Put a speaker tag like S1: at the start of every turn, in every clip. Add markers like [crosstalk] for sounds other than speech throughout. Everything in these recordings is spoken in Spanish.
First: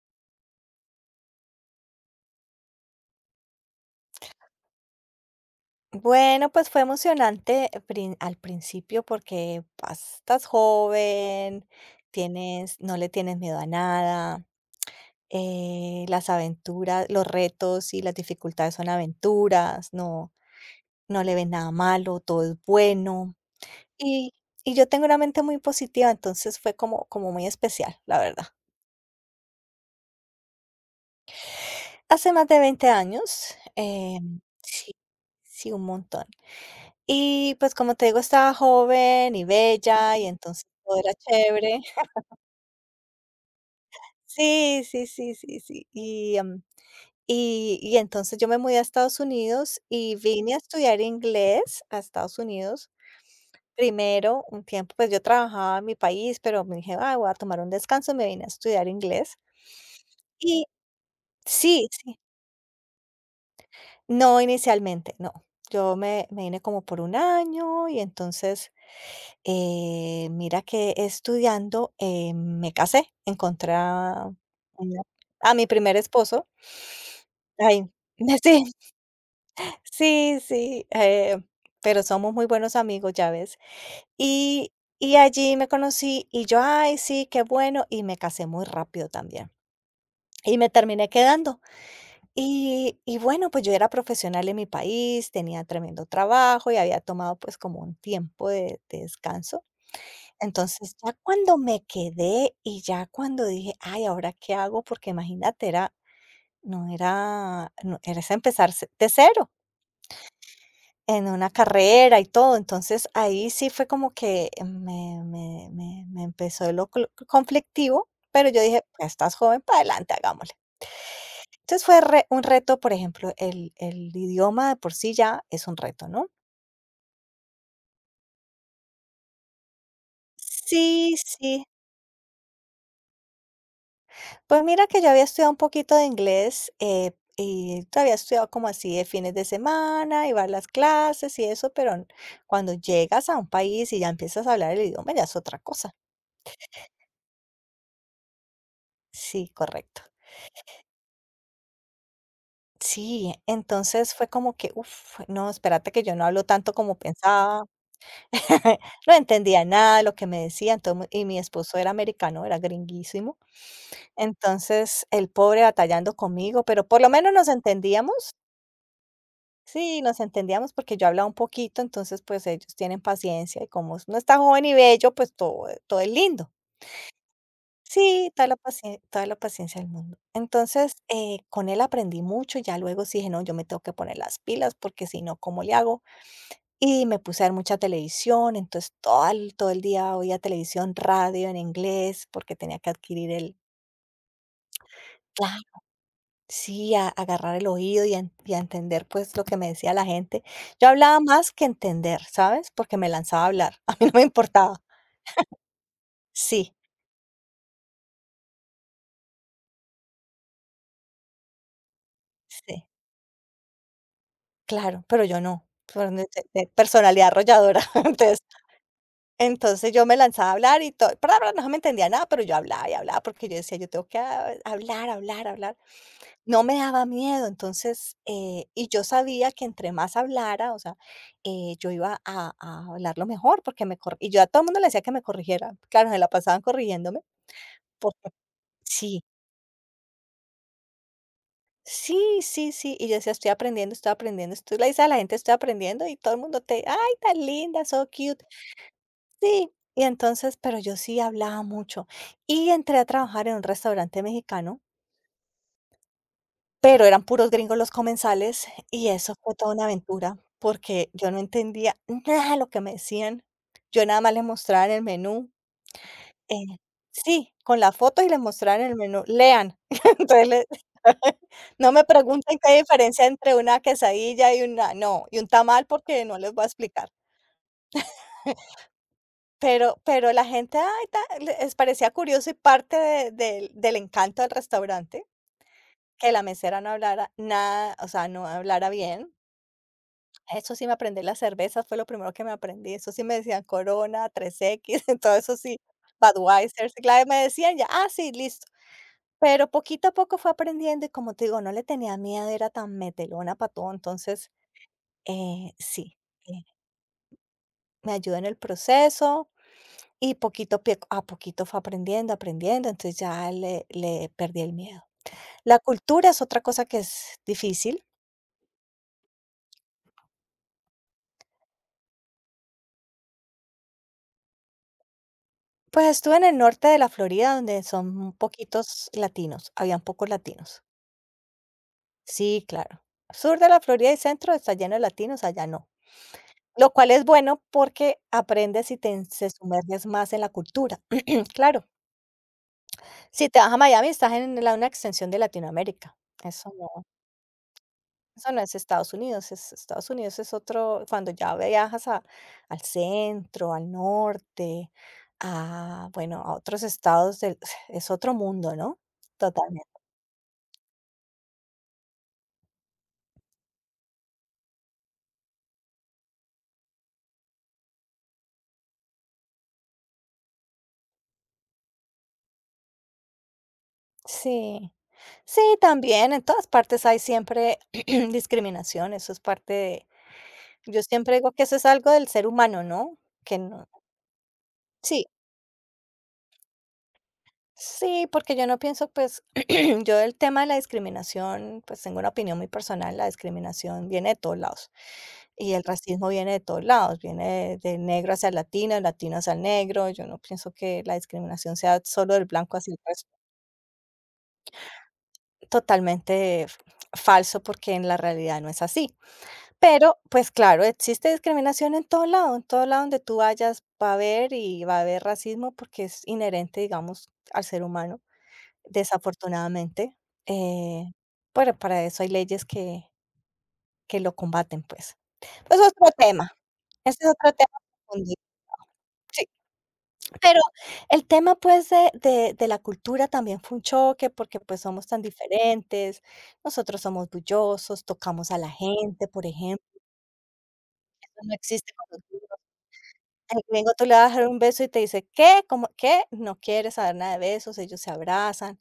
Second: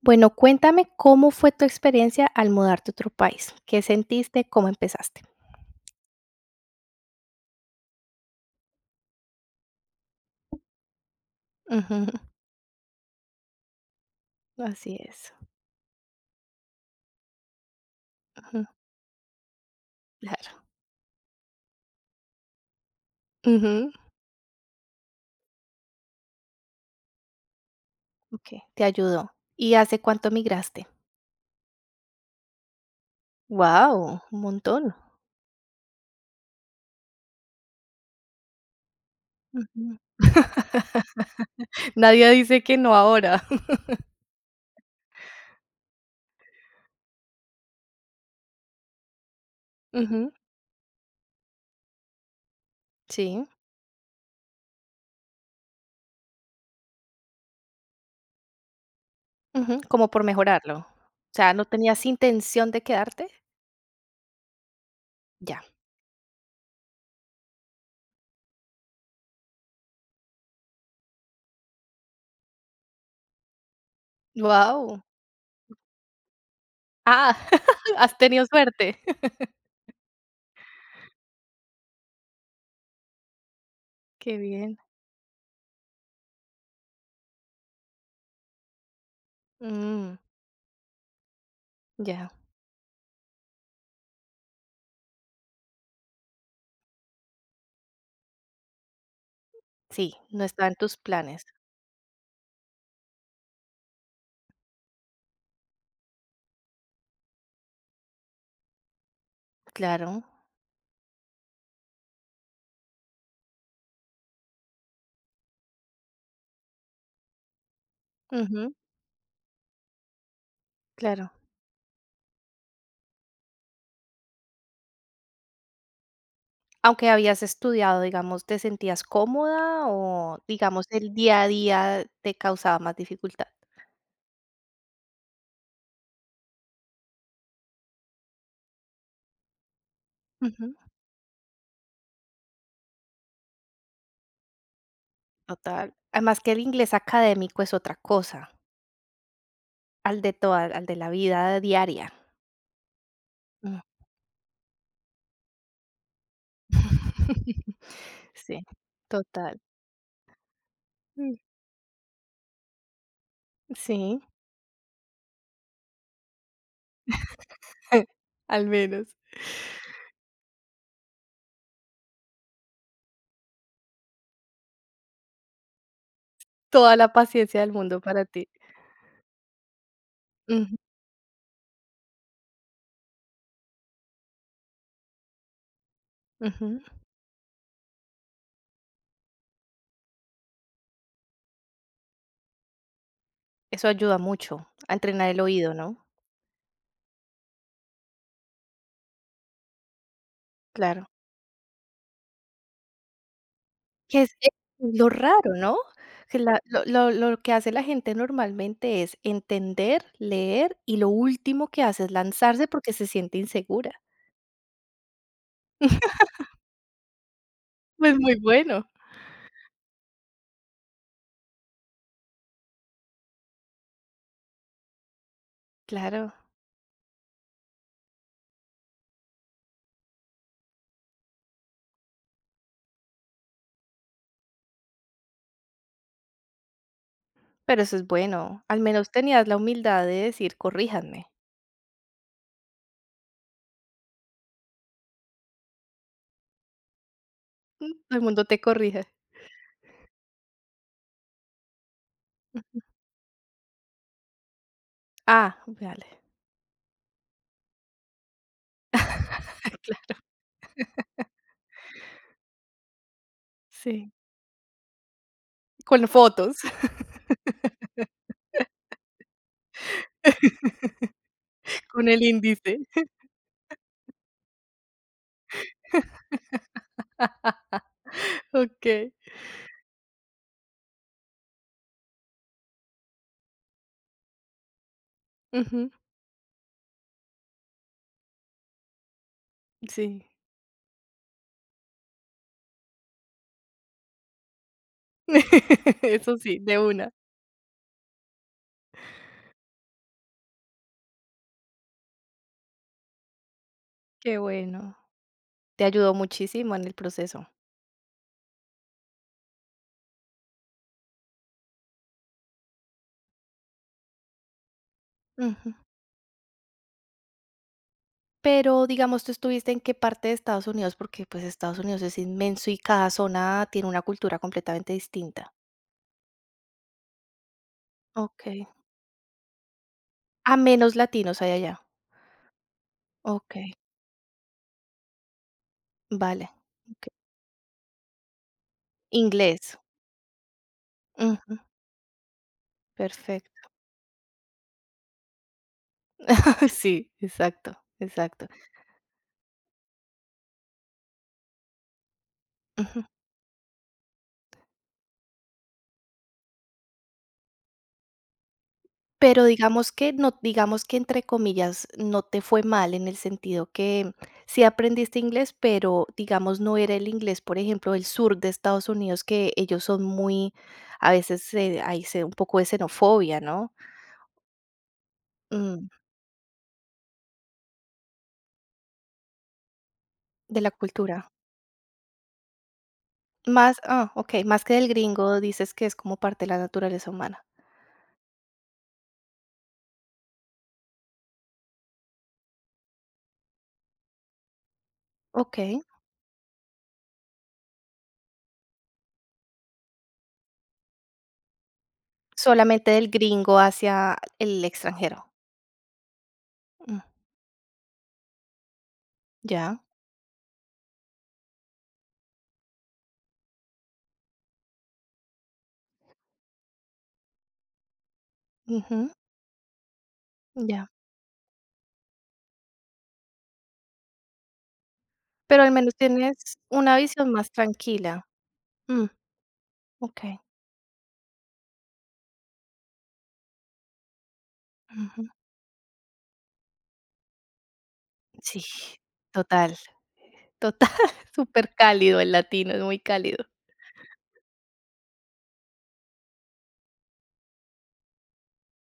S1: Bueno, cuéntame cómo fue tu experiencia al mudarte a otro país. ¿Qué sentiste? ¿Cómo empezaste?
S2: Bueno, pues fue emocionante al principio porque estás joven,
S1: Ujú, [laughs]
S2: tienes, no le tienes miedo a nada,
S1: así es.
S2: las aventuras, los retos y las
S1: Ujú,
S2: dificultades son aventuras, no,
S1: claro.
S2: no le ves nada malo, todo es bueno.
S1: Ujú,
S2: Y, y yo tengo una mente muy positiva, entonces fue como muy especial, la verdad.
S1: okey, te ayudó. ¿Y hace cuánto migraste?
S2: Hace más de 20 años,
S1: Guau,
S2: eh,
S1: un montón.
S2: sí, sí, un montón. Y, pues, como te digo, estaba joven y
S1: Ujú.
S2: bella, y entonces todo era chévere.
S1: [laughs] Nadie dice que no ahora. [laughs]
S2: Sí, sí, sí, sí, sí. Y entonces yo me mudé a Estados Unidos y
S1: Ujú,
S2: vine a estudiar inglés a Estados Unidos.
S1: sí.
S2: Primero, un tiempo, pues, yo trabajaba en mi país, pero me dije: "Ah, voy a tomar un descanso", me vine a estudiar inglés.
S1: Ujú, como por
S2: Y
S1: mejorarlo. O sea, ¿no
S2: sí,
S1: tenías
S2: sí.
S1: intención de quedarte?
S2: No, inicialmente, no.
S1: Ya.
S2: Yo me vine como por un año, y entonces mira que estudiando, me casé, encontré a
S1: Guau.
S2: una a mi primer esposo.
S1: Ah,
S2: Ay,
S1: [laughs] has
S2: [laughs]
S1: tenido
S2: sí,
S1: suerte. [laughs]
S2: sí, sí, pero somos muy buenos amigos, ya ves.
S1: Qué
S2: Y
S1: bien.
S2: y allí me conocí y yo: "Ay, sí, qué bueno", y me casé muy rápido también,
S1: Mm,
S2: y me terminé quedando.
S1: ya.
S2: Y bueno, pues yo era profesional en mi país, tenía tremendo trabajo y había tomado, pues, como un tiempo de descanso.
S1: Sí, no estaba en
S2: Entonces,
S1: tus
S2: ya
S1: planes.
S2: cuando me quedé y ya cuando dije: "Ay, ¿ahora qué hago?", porque imagínate, era no era no era es empezar ce de cero
S1: Claro.
S2: en una carrera y todo. Entonces, ahí sí fue como que me empezó lo cl conflictivo, pero yo
S1: Ujú,
S2: dije: "Pues, estás joven, para adelante, hagámosle".
S1: claro.
S2: Entonces, fue re un reto, por ejemplo, el idioma de por sí ya es un reto, ¿no?
S1: Aunque habías estudiado, digamos, ¿te sentías cómoda o, digamos, el
S2: Sí,
S1: día a
S2: sí.
S1: día te causaba más dificultad?
S2: Pues mira que yo había estudiado un poquito de inglés, y todavía estudiado como así de fines de semana, iba a las
S1: Ujú,
S2: clases y eso, pero cuando llegas a un país y ya empiezas a hablar el idioma, ya es otra
S1: total.
S2: cosa.
S1: Además que el inglés académico es otra cosa,
S2: Sí, correcto.
S1: al de toda al de la vida diaria.
S2: Sí,
S1: Mm.
S2: entonces fue como que, uff, no, espérate que yo no hablo tanto como pensaba.
S1: [laughs] Sí,
S2: [laughs] No
S1: total.
S2: entendía nada de lo que me decían, y
S1: Mm,
S2: mi esposo era americano, era gringuísimo,
S1: sí,
S2: entonces el pobre batallando conmigo, pero por lo menos nos entendíamos.
S1: [laughs] al menos.
S2: Sí, nos entendíamos porque yo hablaba un poquito, entonces, pues, ellos tienen paciencia y como uno está joven y bello, pues, todo es lindo.
S1: Toda la paciencia del mundo para
S2: Sí,
S1: ti.
S2: toda la paciencia del mundo.
S1: Ujú,
S2: Entonces, con él aprendí mucho, y ya luego sí dije: "No, yo me tengo que poner las pilas porque si no, ¿cómo le hago?".
S1: ujú.
S2: Y me puse a ver mucha televisión, entonces todo el día oía televisión, radio en inglés, porque tenía que adquirir el.
S1: Eso ayuda mucho a entrenar el
S2: Claro.
S1: oído, ¿no?
S2: Sí, a agarrar el oído y a entender, pues, lo que me decía la gente. Yo
S1: Claro.
S2: hablaba más que entender, ¿sabes? Porque me lanzaba a hablar, [laughs] a mí no
S1: Que
S2: me
S1: es
S2: importaba.
S1: lo raro, ¿no? Que la
S2: Sí,
S1: lo que hace la gente normalmente es entender, leer, y lo último que hace es lanzarse
S2: sí,
S1: porque se siente insegura.
S2: claro, pero yo no, por de personalidad arrolladora. [laughs]
S1: Pues, muy
S2: Entonces
S1: bueno.
S2: entonces yo me lanzaba a hablar y todo, pero no se me entendía nada, pero yo hablaba y hablaba porque yo decía: "Yo tengo que ha hablar, hablar, hablar".
S1: Claro,
S2: No me daba miedo, entonces, y yo sabía que entre más hablara, o sea, yo iba a hablarlo mejor porque me cor y yo a todo el mundo le decía que me corrigiera. Claro, se la pasaban corrigiéndome
S1: pero eso es
S2: porque
S1: bueno. Al menos
S2: sí,
S1: tenías la humildad de decir: "Corríjanme".
S2: sí, sí, sí, y yo decía: "Estoy aprendiendo, estoy aprendiendo". Tú le dices a la gente: "Estoy aprendiendo", y todo el mundo te: "Ay, tan linda,
S1: Mm,
S2: so
S1: todo el mundo
S2: cute".
S1: te corrige.
S2: Sí, y entonces, pero yo sí hablaba mucho. Y entré a trabajar en un restaurante mexicano.
S1: Ah, vale.
S2: Pero eran puros gringos los comensales y eso fue toda
S1: [laughs]
S2: una
S1: Claro,
S2: aventura, porque yo no entendía nada de lo que me decían. Yo
S1: sí.
S2: nada más les mostraba en el menú,
S1: Con fotos,
S2: eh sí, con la foto, y les mostraba en el menú, lean. [laughs] Entonces, le
S1: [laughs]
S2: [laughs] no me
S1: con el
S2: pregunten qué
S1: índice.
S2: hay diferencia entre una quesadilla y una no, y un tamal, porque no les voy a explicar.
S1: Okey.
S2: Pero la gente, ay, tal, les parecía curioso y parte de del del encanto del restaurante,
S1: Ujú.
S2: que la mesera no hablara nada, o sea, no hablara bien.
S1: Sí.
S2: Eso sí me aprendí las cervezas, fue lo primero que me aprendí. Eso sí, me decían Corona, tres x, [laughs] todo eso sí,
S1: [laughs] Eso sí, de
S2: Budweiser, sí,
S1: una.
S2: claro, me decían ya, ah, sí, listo. Pero poquito a poco fue aprendiendo y, como te digo, no le tenía miedo, era tan metelona para todo.
S1: Qué
S2: Entonces,
S1: bueno.
S2: eh,
S1: Te ayudó
S2: sí, eh,
S1: muchísimo en el proceso.
S2: me ayudó en el proceso y poquito a poquito fue aprendiendo, aprendiendo. Entonces ya le perdí el miedo.
S1: Ujú.
S2: La cultura es otra cosa que es difícil.
S1: Pero, digamos, tú estuviste en qué parte de Estados Unidos, porque pues Estados Unidos es inmenso y cada zona tiene una cultura completamente distinta.
S2: Pues estuve en el norte de la Florida, donde son
S1: Okey.
S2: poquitos latinos, habían pocos
S1: A
S2: latinos.
S1: menos latinos hay allá.
S2: Sí, claro. Sur de
S1: Okey,
S2: la Florida y centro está lleno de latinos, allá no.
S1: vale.
S2: Lo cual
S1: Okey.
S2: es bueno porque aprendes y se
S1: Inglés.
S2: sumerges más en la cultura. [clears throat]
S1: Ujú,
S2: Claro, si te
S1: perfecto.
S2: vas a Miami estás en la, una extensión de Latinoamérica.
S1: [laughs]
S2: Eso no,
S1: Sí, exacto, exacto.
S2: eso no es Estados Unidos, es, Estados Unidos es otro, cuando ya al
S1: Ujú.
S2: centro, al norte, a, bueno, a otros estados, [sighs] es otro mundo, ¿no?
S1: Pero
S2: Totalmente.
S1: digamos que no digamos que entre comillas, no te fue mal en el sentido que sí aprendiste inglés, pero digamos no era el inglés, por ejemplo, del sur de Estados Unidos, que ellos son muy, a veces, hay se un poco de xenofobia, ¿no?
S2: Sí, sí,
S1: Mm,
S2: también en todas partes hay siempre [clears throat] discriminación, eso es parte de.
S1: de la
S2: Yo
S1: cultura.
S2: siempre digo que eso es algo del ser humano, ¿no? Que
S1: Más
S2: no,
S1: ah, okey, más que del
S2: sí,
S1: gringo, dices que es como parte de la naturaleza humana.
S2: sí, porque yo no pienso, pues, [clears throat] yo, del tema de la discriminación, pues, tengo una opinión muy personal, la discriminación viene de todos lados, y
S1: Okey.
S2: el racismo viene de todos lados, viene de, del negro hacia el latino, del latino hacia el negro, yo no pienso que la discriminación sea solo del blanco
S1: Solamente
S2: hacia el
S1: del
S2: resto,
S1: gringo hacia el extranjero.
S2: totalmente f-
S1: Mm,
S2: falso, porque en la realidad no es así.
S1: ya.
S2: Pero, pues claro, existe discriminación en todo lado donde tú vayas va a haber y va a haber racismo porque es inherente, digamos, al ser humano,
S1: Ujú,
S2: desafortunadamente.
S1: ya.
S2: Eh, pero para eso hay leyes que lo combaten, pues.
S1: Pero al
S2: Pues
S1: menos
S2: otro
S1: tienes
S2: tema,
S1: una
S2: ese
S1: visión
S2: es
S1: más
S2: otro tema
S1: tranquila.
S2: profundo,
S1: Mm,
S2: sí.
S1: okey,
S2: Pero el tema, pues, de la cultura también fue un choque porque pues somos tan
S1: ujú.
S2: diferentes, nosotros somos bullosos, tocamos a
S1: Sí,
S2: la gente, por
S1: total,
S2: ejemplo,
S1: total, [laughs]
S2: eso no
S1: súper
S2: existe.
S1: cálido el latino, es muy cálido.
S2: Al gringo tú le vas a dar un beso y te dice: "¿Qué? ¿Cómo qué? No quiere saber nada de besos", ellos se abrazan.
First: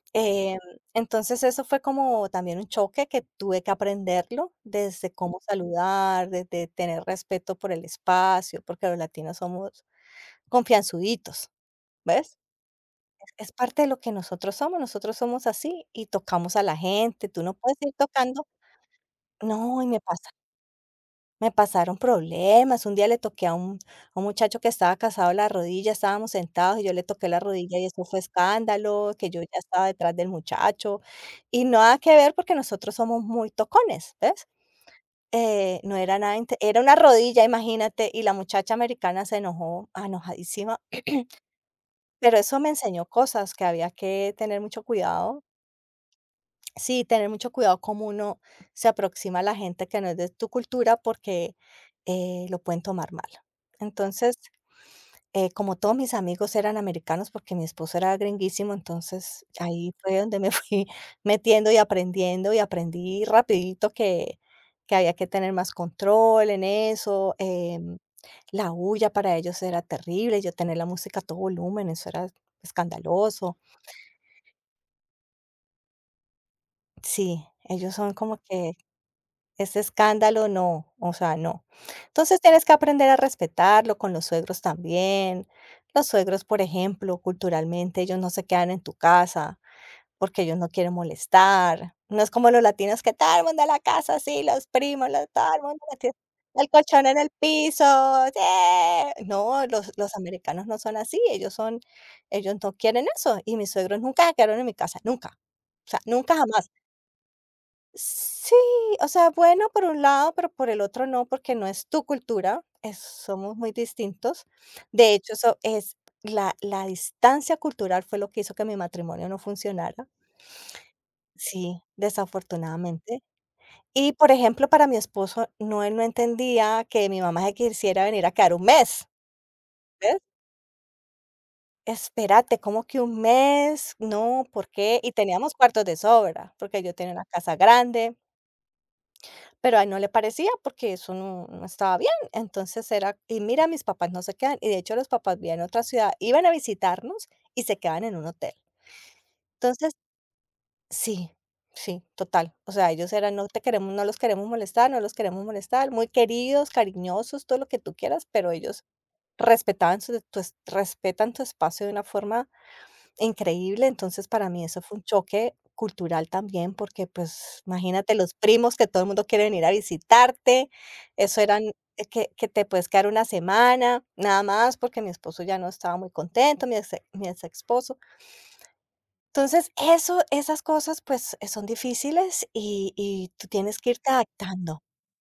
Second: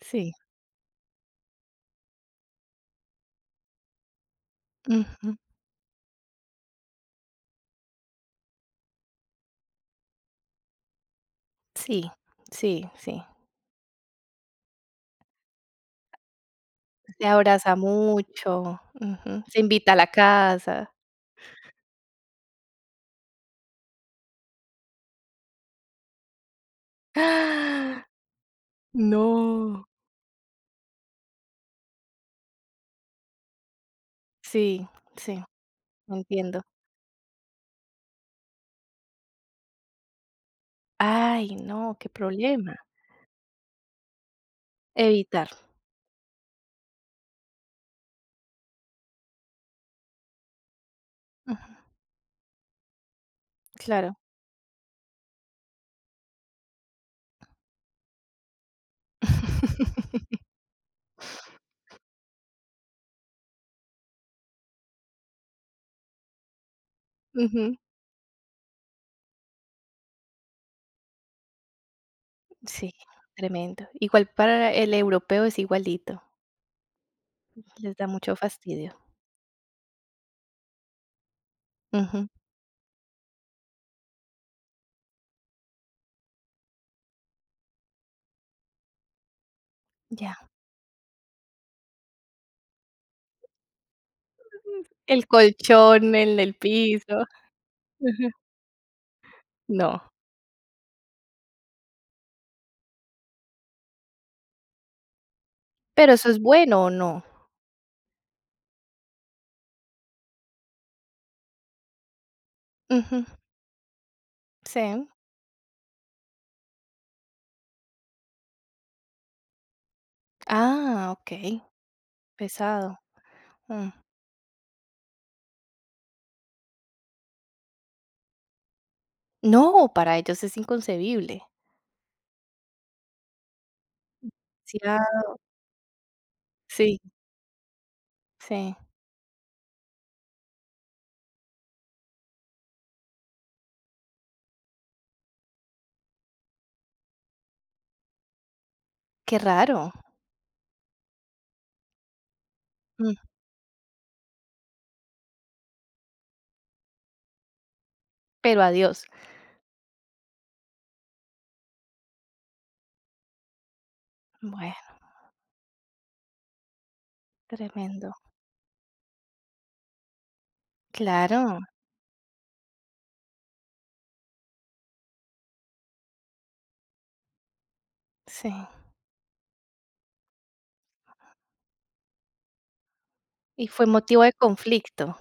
S1: Sí,
S2: Em, entonces eso fue como también un choque que tuve que aprenderlo, desde
S1: ujú.
S2: cómo saludar, desde tener respeto por el espacio, porque los latinos somos confianzuditos,
S1: Sí,
S2: ¿ves?
S1: sí, sí.
S2: Es parte de lo que nosotros somos así y tocamos a la
S1: Se
S2: gente, tú no
S1: abraza
S2: puedes ir tocando.
S1: mucho, ujú, se
S2: No, y
S1: invita a
S2: me
S1: la
S2: pasa.
S1: casa.
S2: Me pasaron problemas. Un día le toqué a un muchacho que estaba casado la rodilla, estábamos sentados y yo le toqué la rodilla y eso
S1: ¡Ah!
S2: fue escándalo, que yo ya estaba
S1: No.
S2: detrás del muchacho y nada que ver porque nosotros somos muy tocones, ¿ves?
S1: Sí, sí,
S2: No era nada inte,
S1: entiendo.
S2: era una rodilla, imagínate, y la muchacha americana se enojó, enojadísima,
S1: Ay, no, qué
S2: pero eso me
S1: problema.
S2: enseñó cosas, que había que tener mucho cuidado.
S1: Evitar,
S2: Sí, tener mucho cuidado cómo uno se aproxima a la gente que no es de tu cultura porque
S1: ujú,
S2: lo pueden tomar mal.
S1: claro.
S2: Entonces, como todos mis amigos eran americanos porque mi esposo era gringuísimo, entonces ahí fue donde
S1: [laughs]
S2: me [laughs] fui metiendo y aprendiendo, y aprendí rapidito que había que tener más control en eso.
S1: Ujú,
S2: La bulla para ellos era terrible, yo tener la música a todo volumen, eso era
S1: sí,
S2: escandaloso.
S1: tremendo. Igual para el europeo es igualito,
S2: Sí,
S1: les
S2: ellos
S1: da
S2: son
S1: mucho
S2: como que.
S1: fastidio.
S2: Ese escándalo no, o sea, no.
S1: Ujú,
S2: Entonces tienes que aprender a respetarlo con los suegros también. Los suegros, por ejemplo, culturalmente, ellos no se quedan en tu casa porque
S1: ya.
S2: ellos no quieren molestar. No es como los latinos que todo el mundo a la casa, sí, los primos,
S1: El
S2: los, todo el mundo, metido,
S1: colchón, el del
S2: el colchón en
S1: piso.
S2: el piso.
S1: Ujú.
S2: ¡Sí! No,
S1: No,
S2: los americanos no son así, ellos son, ellos no quieren eso. Y mis suegros nunca se quedaron en mi casa, nunca. O sea,
S1: ¿pero eso
S2: nunca
S1: es
S2: jamás.
S1: bueno o no?
S2: Sí, o sea, bueno, por un lado, pero por el otro no, porque no es tu cultura,
S1: Ujú,
S2: somos muy distintos.
S1: sí.
S2: De hecho, eso es la, la distancia cultural fue lo que hizo que mi matrimonio no funcionara.
S1: Ah, okey,
S2: Sí,
S1: pesado.
S2: desafortunadamente.
S1: Mm.
S2: Y, por ejemplo, para mi esposo, no, él no entendía que mi mamá se quisiera venir a quedar un mes.
S1: No,
S2: ¿Ves?
S1: para ellos es inconcebible.
S2: Espérate, ¿cómo que un mes? No, ¿por
S1: Sí,
S2: qué? Y
S1: ah,
S2: teníamos cuartos de sobra, porque yo
S1: sí,
S2: tenía una casa grande.
S1: sí.
S2: Pero a él no le parecía porque eso no estaba bien. Entonces era, y mira, mis papás no se quedan. Y de hecho, los papás vivían en otra ciudad, iban a visitarnos y se quedaban en un hotel.
S1: Qué raro.
S2: Entonces sí, sí, total. O sea, ellos
S1: Mm,
S2: eran: "No te queremos no los queremos molestar, no los queremos molestar", muy queridos, cariñosos, todo lo que tú quieras, pero
S1: pero
S2: ellos
S1: adiós.
S2: respetaban su tu es respetan tu espacio de una forma increíble. Entonces para mí
S1: Bueno,
S2: eso fue un choque cultural también, porque, pues,
S1: tremendo.
S2: imagínate, los primos, que todo el mundo quiere venir a visitarte, eso
S1: Claro,
S2: eran que te puedes quedar una semana, nada más, porque mi esposo ya no estaba muy contento, mi ex esposo.
S1: sí.
S2: Entonces, eso esas cosas, pues, son difíciles, y tú
S1: Y
S2: tienes
S1: fue
S2: que irte
S1: motivo de
S2: adaptando.
S1: conflicto.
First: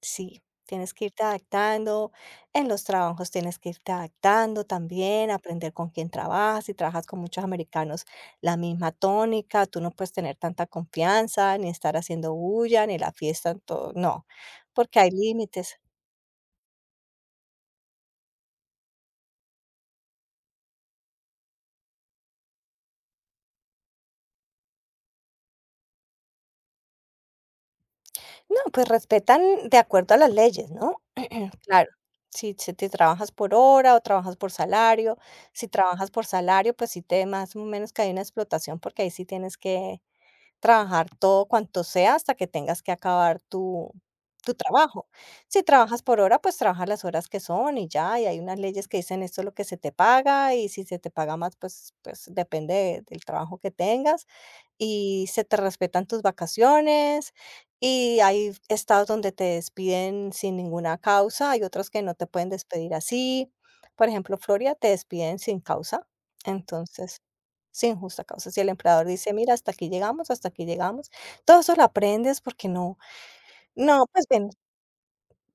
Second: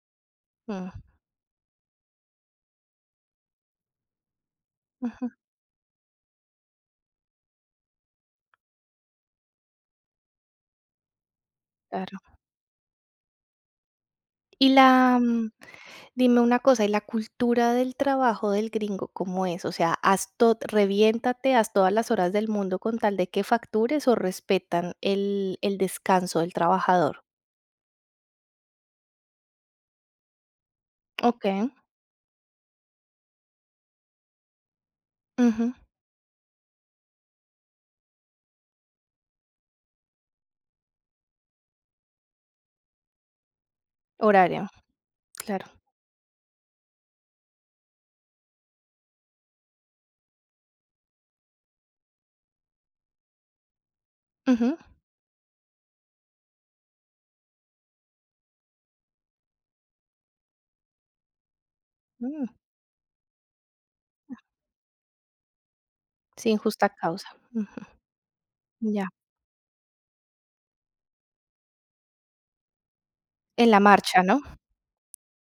S2: Sí,
S1: Mm,
S2: tienes que irte adaptando, en los trabajos tienes que irte adaptando
S1: ujú,
S2: también, aprender con quién trabajas. Si trabajas con muchos americanos, la misma tónica, tú no puedes tener tanta confianza, ni estar
S1: claro.
S2: haciendo bulla, ni la fiesta, todo, no,
S1: Y
S2: porque hay
S1: la mm,
S2: límites.
S1: Dime una cosa, ¿y la cultura del trabajo del gringo cómo es? O sea, haz to reviéntate, haz todas las horas del mundo con tal de que factures o respetan el descanso del trabajador.
S2: No, pues respetan de acuerdo a las leyes, ¿no? [clears throat]
S1: Okey.
S2: Claro. Si, si te trabajas por hora o trabajas por salario, si
S1: Ujú.
S2: trabajas por salario, pues sí te más o menos que hay una explotación, porque ahí sí tienes que trabajar todo cuanto sea hasta que tengas que acabar tu, tu
S1: Horario,
S2: trabajo. Si
S1: claro.
S2: trabajas por hora, pues trabajas las horas que son y ya, y hay unas leyes que dicen esto es lo que se te paga, y si se te paga más, pues, pues depende de- del trabajo que tengas,
S1: Ujú.
S2: y se te respetan tus vacaciones. Y hay estados donde te despiden sin ninguna causa, hay otros que no te
S1: Mm,
S2: pueden despedir así. Por ejemplo, Florida, te despiden sin causa.
S1: sin justa
S2: Entonces,
S1: causa. Ujú.
S2: sin justa causa. Si el empleador
S1: Ya.
S2: dice: "Mira, hasta aquí llegamos", todo eso lo aprendes porque no
S1: ¿En la
S2: no,
S1: marcha,
S2: pues
S1: no?
S2: ven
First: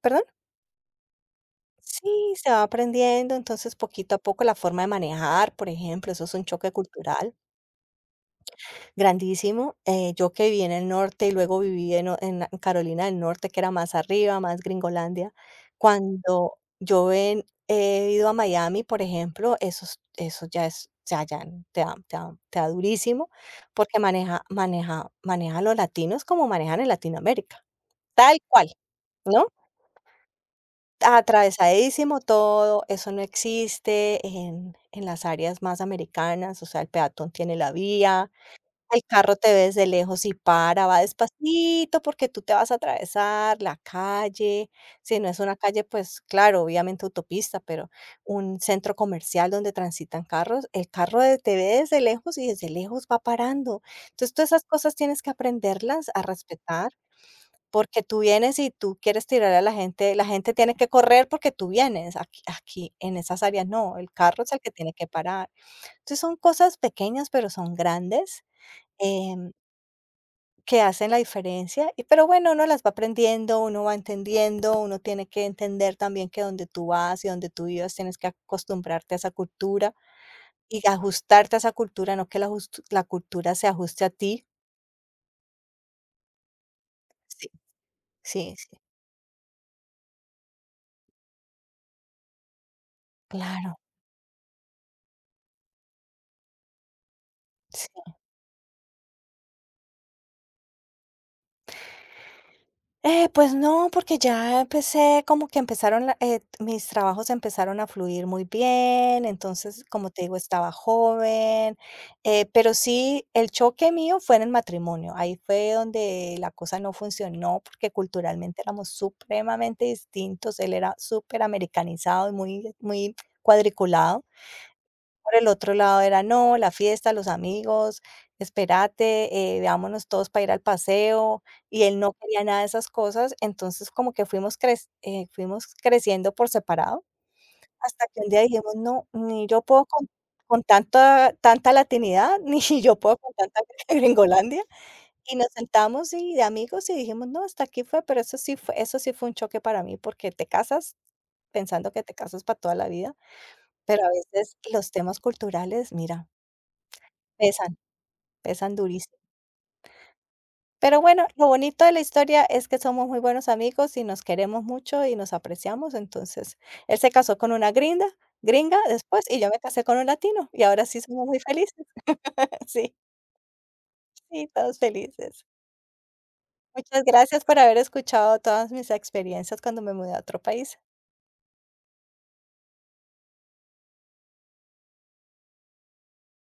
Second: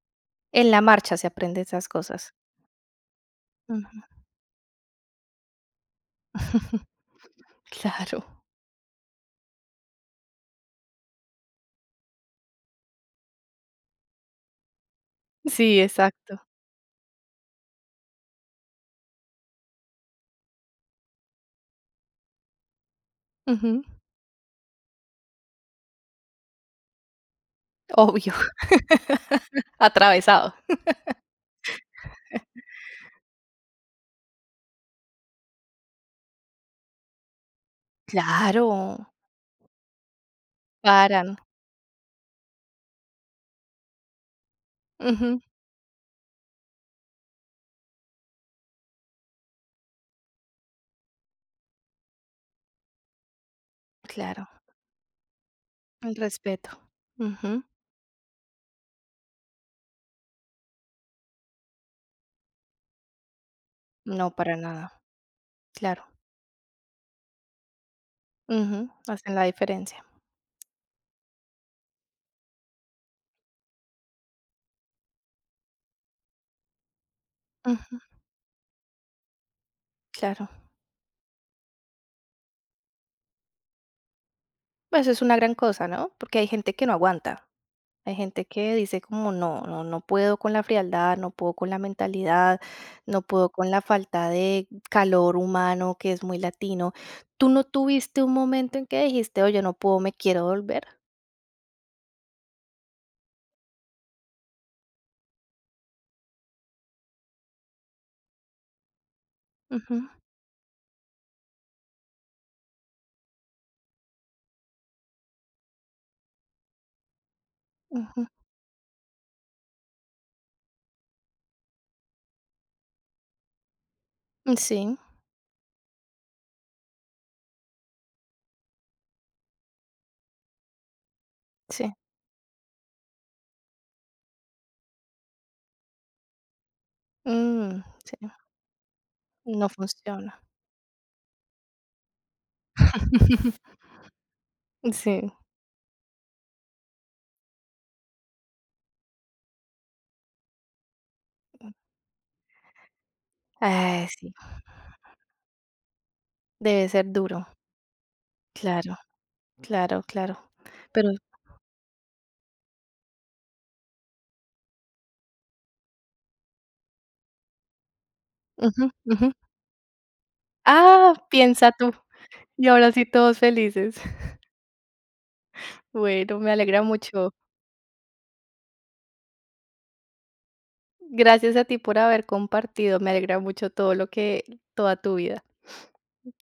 S2: ¿Perdón?
S1: En la marcha se aprende esas cosas.
S2: Sí, se va aprendiendo. Entonces,
S1: Ujú.
S2: poquito a poco, la forma de manejar, por ejemplo, eso es un choque
S1: [laughs]
S2: cultural.
S1: Claro.
S2: Grandísimo. Yo que viví en el norte y luego viví en o en Carolina del Norte, que era más arriba, más Gringolandia.
S1: Sí, exacto.
S2: Cuando yo en He ido a Miami, por ejemplo, eso es eso ya es ya te da durísimo,
S1: Ujú.
S2: porque maneja a los latinos como manejan en Latinoamérica,
S1: Obvio.
S2: tal cual, ¿no?
S1: [laughs] Atravesado.
S2: Atravesadísimo todo, eso no existe en las áreas más americanas. O sea, el peatón tiene la vía,
S1: Claro,
S2: el carro te ve desde lejos y para, va
S1: paran.
S2: despacito porque tú te vas a atravesar la calle. Si no es
S1: Ujú.
S2: una calle, pues claro, obviamente autopista, pero un centro comercial donde transitan carros, el carro de- te ve desde lejos y desde lejos va parando. Entonces,
S1: Claro,
S2: todas esas cosas tienes que aprenderlas
S1: el
S2: a
S1: respeto.
S2: respetar.
S1: Ujú.
S2: Porque tú vienes y tú quieres tirar a la gente tiene que correr porque tú vienes. Aquí, aquí en esas áreas no, el
S1: No,
S2: carro es
S1: para
S2: el que
S1: nada.
S2: tiene que parar.
S1: Claro.
S2: Entonces son cosas pequeñas, pero son grandes
S1: Ujú. Hacen la
S2: em,
S1: diferencia.
S2: que hacen la diferencia. Y, pero bueno, uno las va aprendiendo, uno va entendiendo. Uno tiene que entender también que donde tú vas y donde tú vives
S1: Ujú.
S2: tienes que acostumbrarte a esa cultura
S1: Claro.
S2: y ajustarte a esa cultura, no que la, jus- la cultura se ajuste a ti.
S1: Pues es una gran cosa, ¿no? Porque hay gente que no aguanta.
S2: Sí.
S1: Hay gente
S2: Sí,
S1: que
S2: sí,
S1: dice como no, no, no puedo con la frialdad, no puedo con la mentalidad, no puedo con
S2: claro.
S1: la falta de calor humano que es muy latino. ¿Tú no
S2: Sí.
S1: tuviste un momento en que dijiste, oye, no puedo, me quiero volver?
S2: Pues no, porque ya empecé, como que empezaron, la- mis trabajos empezaron a fluir muy bien. Entonces,
S1: Ujú,
S2: como te digo, estaba joven, pero sí, el choque mío fue en el matrimonio. Ahí fue donde la cosa no funcionó, porque
S1: ujú.
S2: culturalmente éramos supremamente distintos. Él era súper americanizado y muy, muy cuadriculado.
S1: Mm, sí,
S2: Por el otro lado era no, la fiesta, los amigos, espérate, veámonos todos para ir al paseo, y
S1: sí.
S2: él no quería nada de esas cosas. Entonces como que fuimos creciendo por separado,
S1: Mm,
S2: hasta
S1: sí.
S2: que un día dijimos: "No, ni yo
S1: No
S2: puedo
S1: funciona.
S2: con tanta tanta latinidad, [laughs] ni yo puedo con tanta
S1: [laughs]
S2: [laughs] gringolandia",
S1: Sí.
S2: y nos sentamos y de amigos y dijimos: "No, hasta aquí fue". Pero eso sí fue un choque para mí, porque te casas pensando que te casas para toda la vida, pero
S1: Ay,
S2: a
S1: sí,
S2: veces los temas culturales, mira,
S1: debe ser duro.
S2: pesan, pesan
S1: Claro,
S2: durísimo.
S1: claro, claro.
S2: Pero
S1: Pero
S2: bueno, lo bonito de la historia es que somos muy buenos amigos y nos queremos mucho y nos apreciamos. Entonces, él se casó con una gringa
S1: ujú,
S2: después
S1: ujú.
S2: y yo me casé con un latino y ahora sí
S1: Ah,
S2: somos muy
S1: piensa
S2: felices.
S1: tú. Y
S2: [laughs]
S1: ahora
S2: Sí,
S1: sí todos felices. [laughs]
S2: sí, todos felices.
S1: Bueno, me alegra
S2: Muchas
S1: mucho.
S2: gracias por haber escuchado todas mis experiencias cuando me mudé a otro país.
S1: Gracias a ti por haber compartido. Me alegra mucho todo lo que toda tu vida.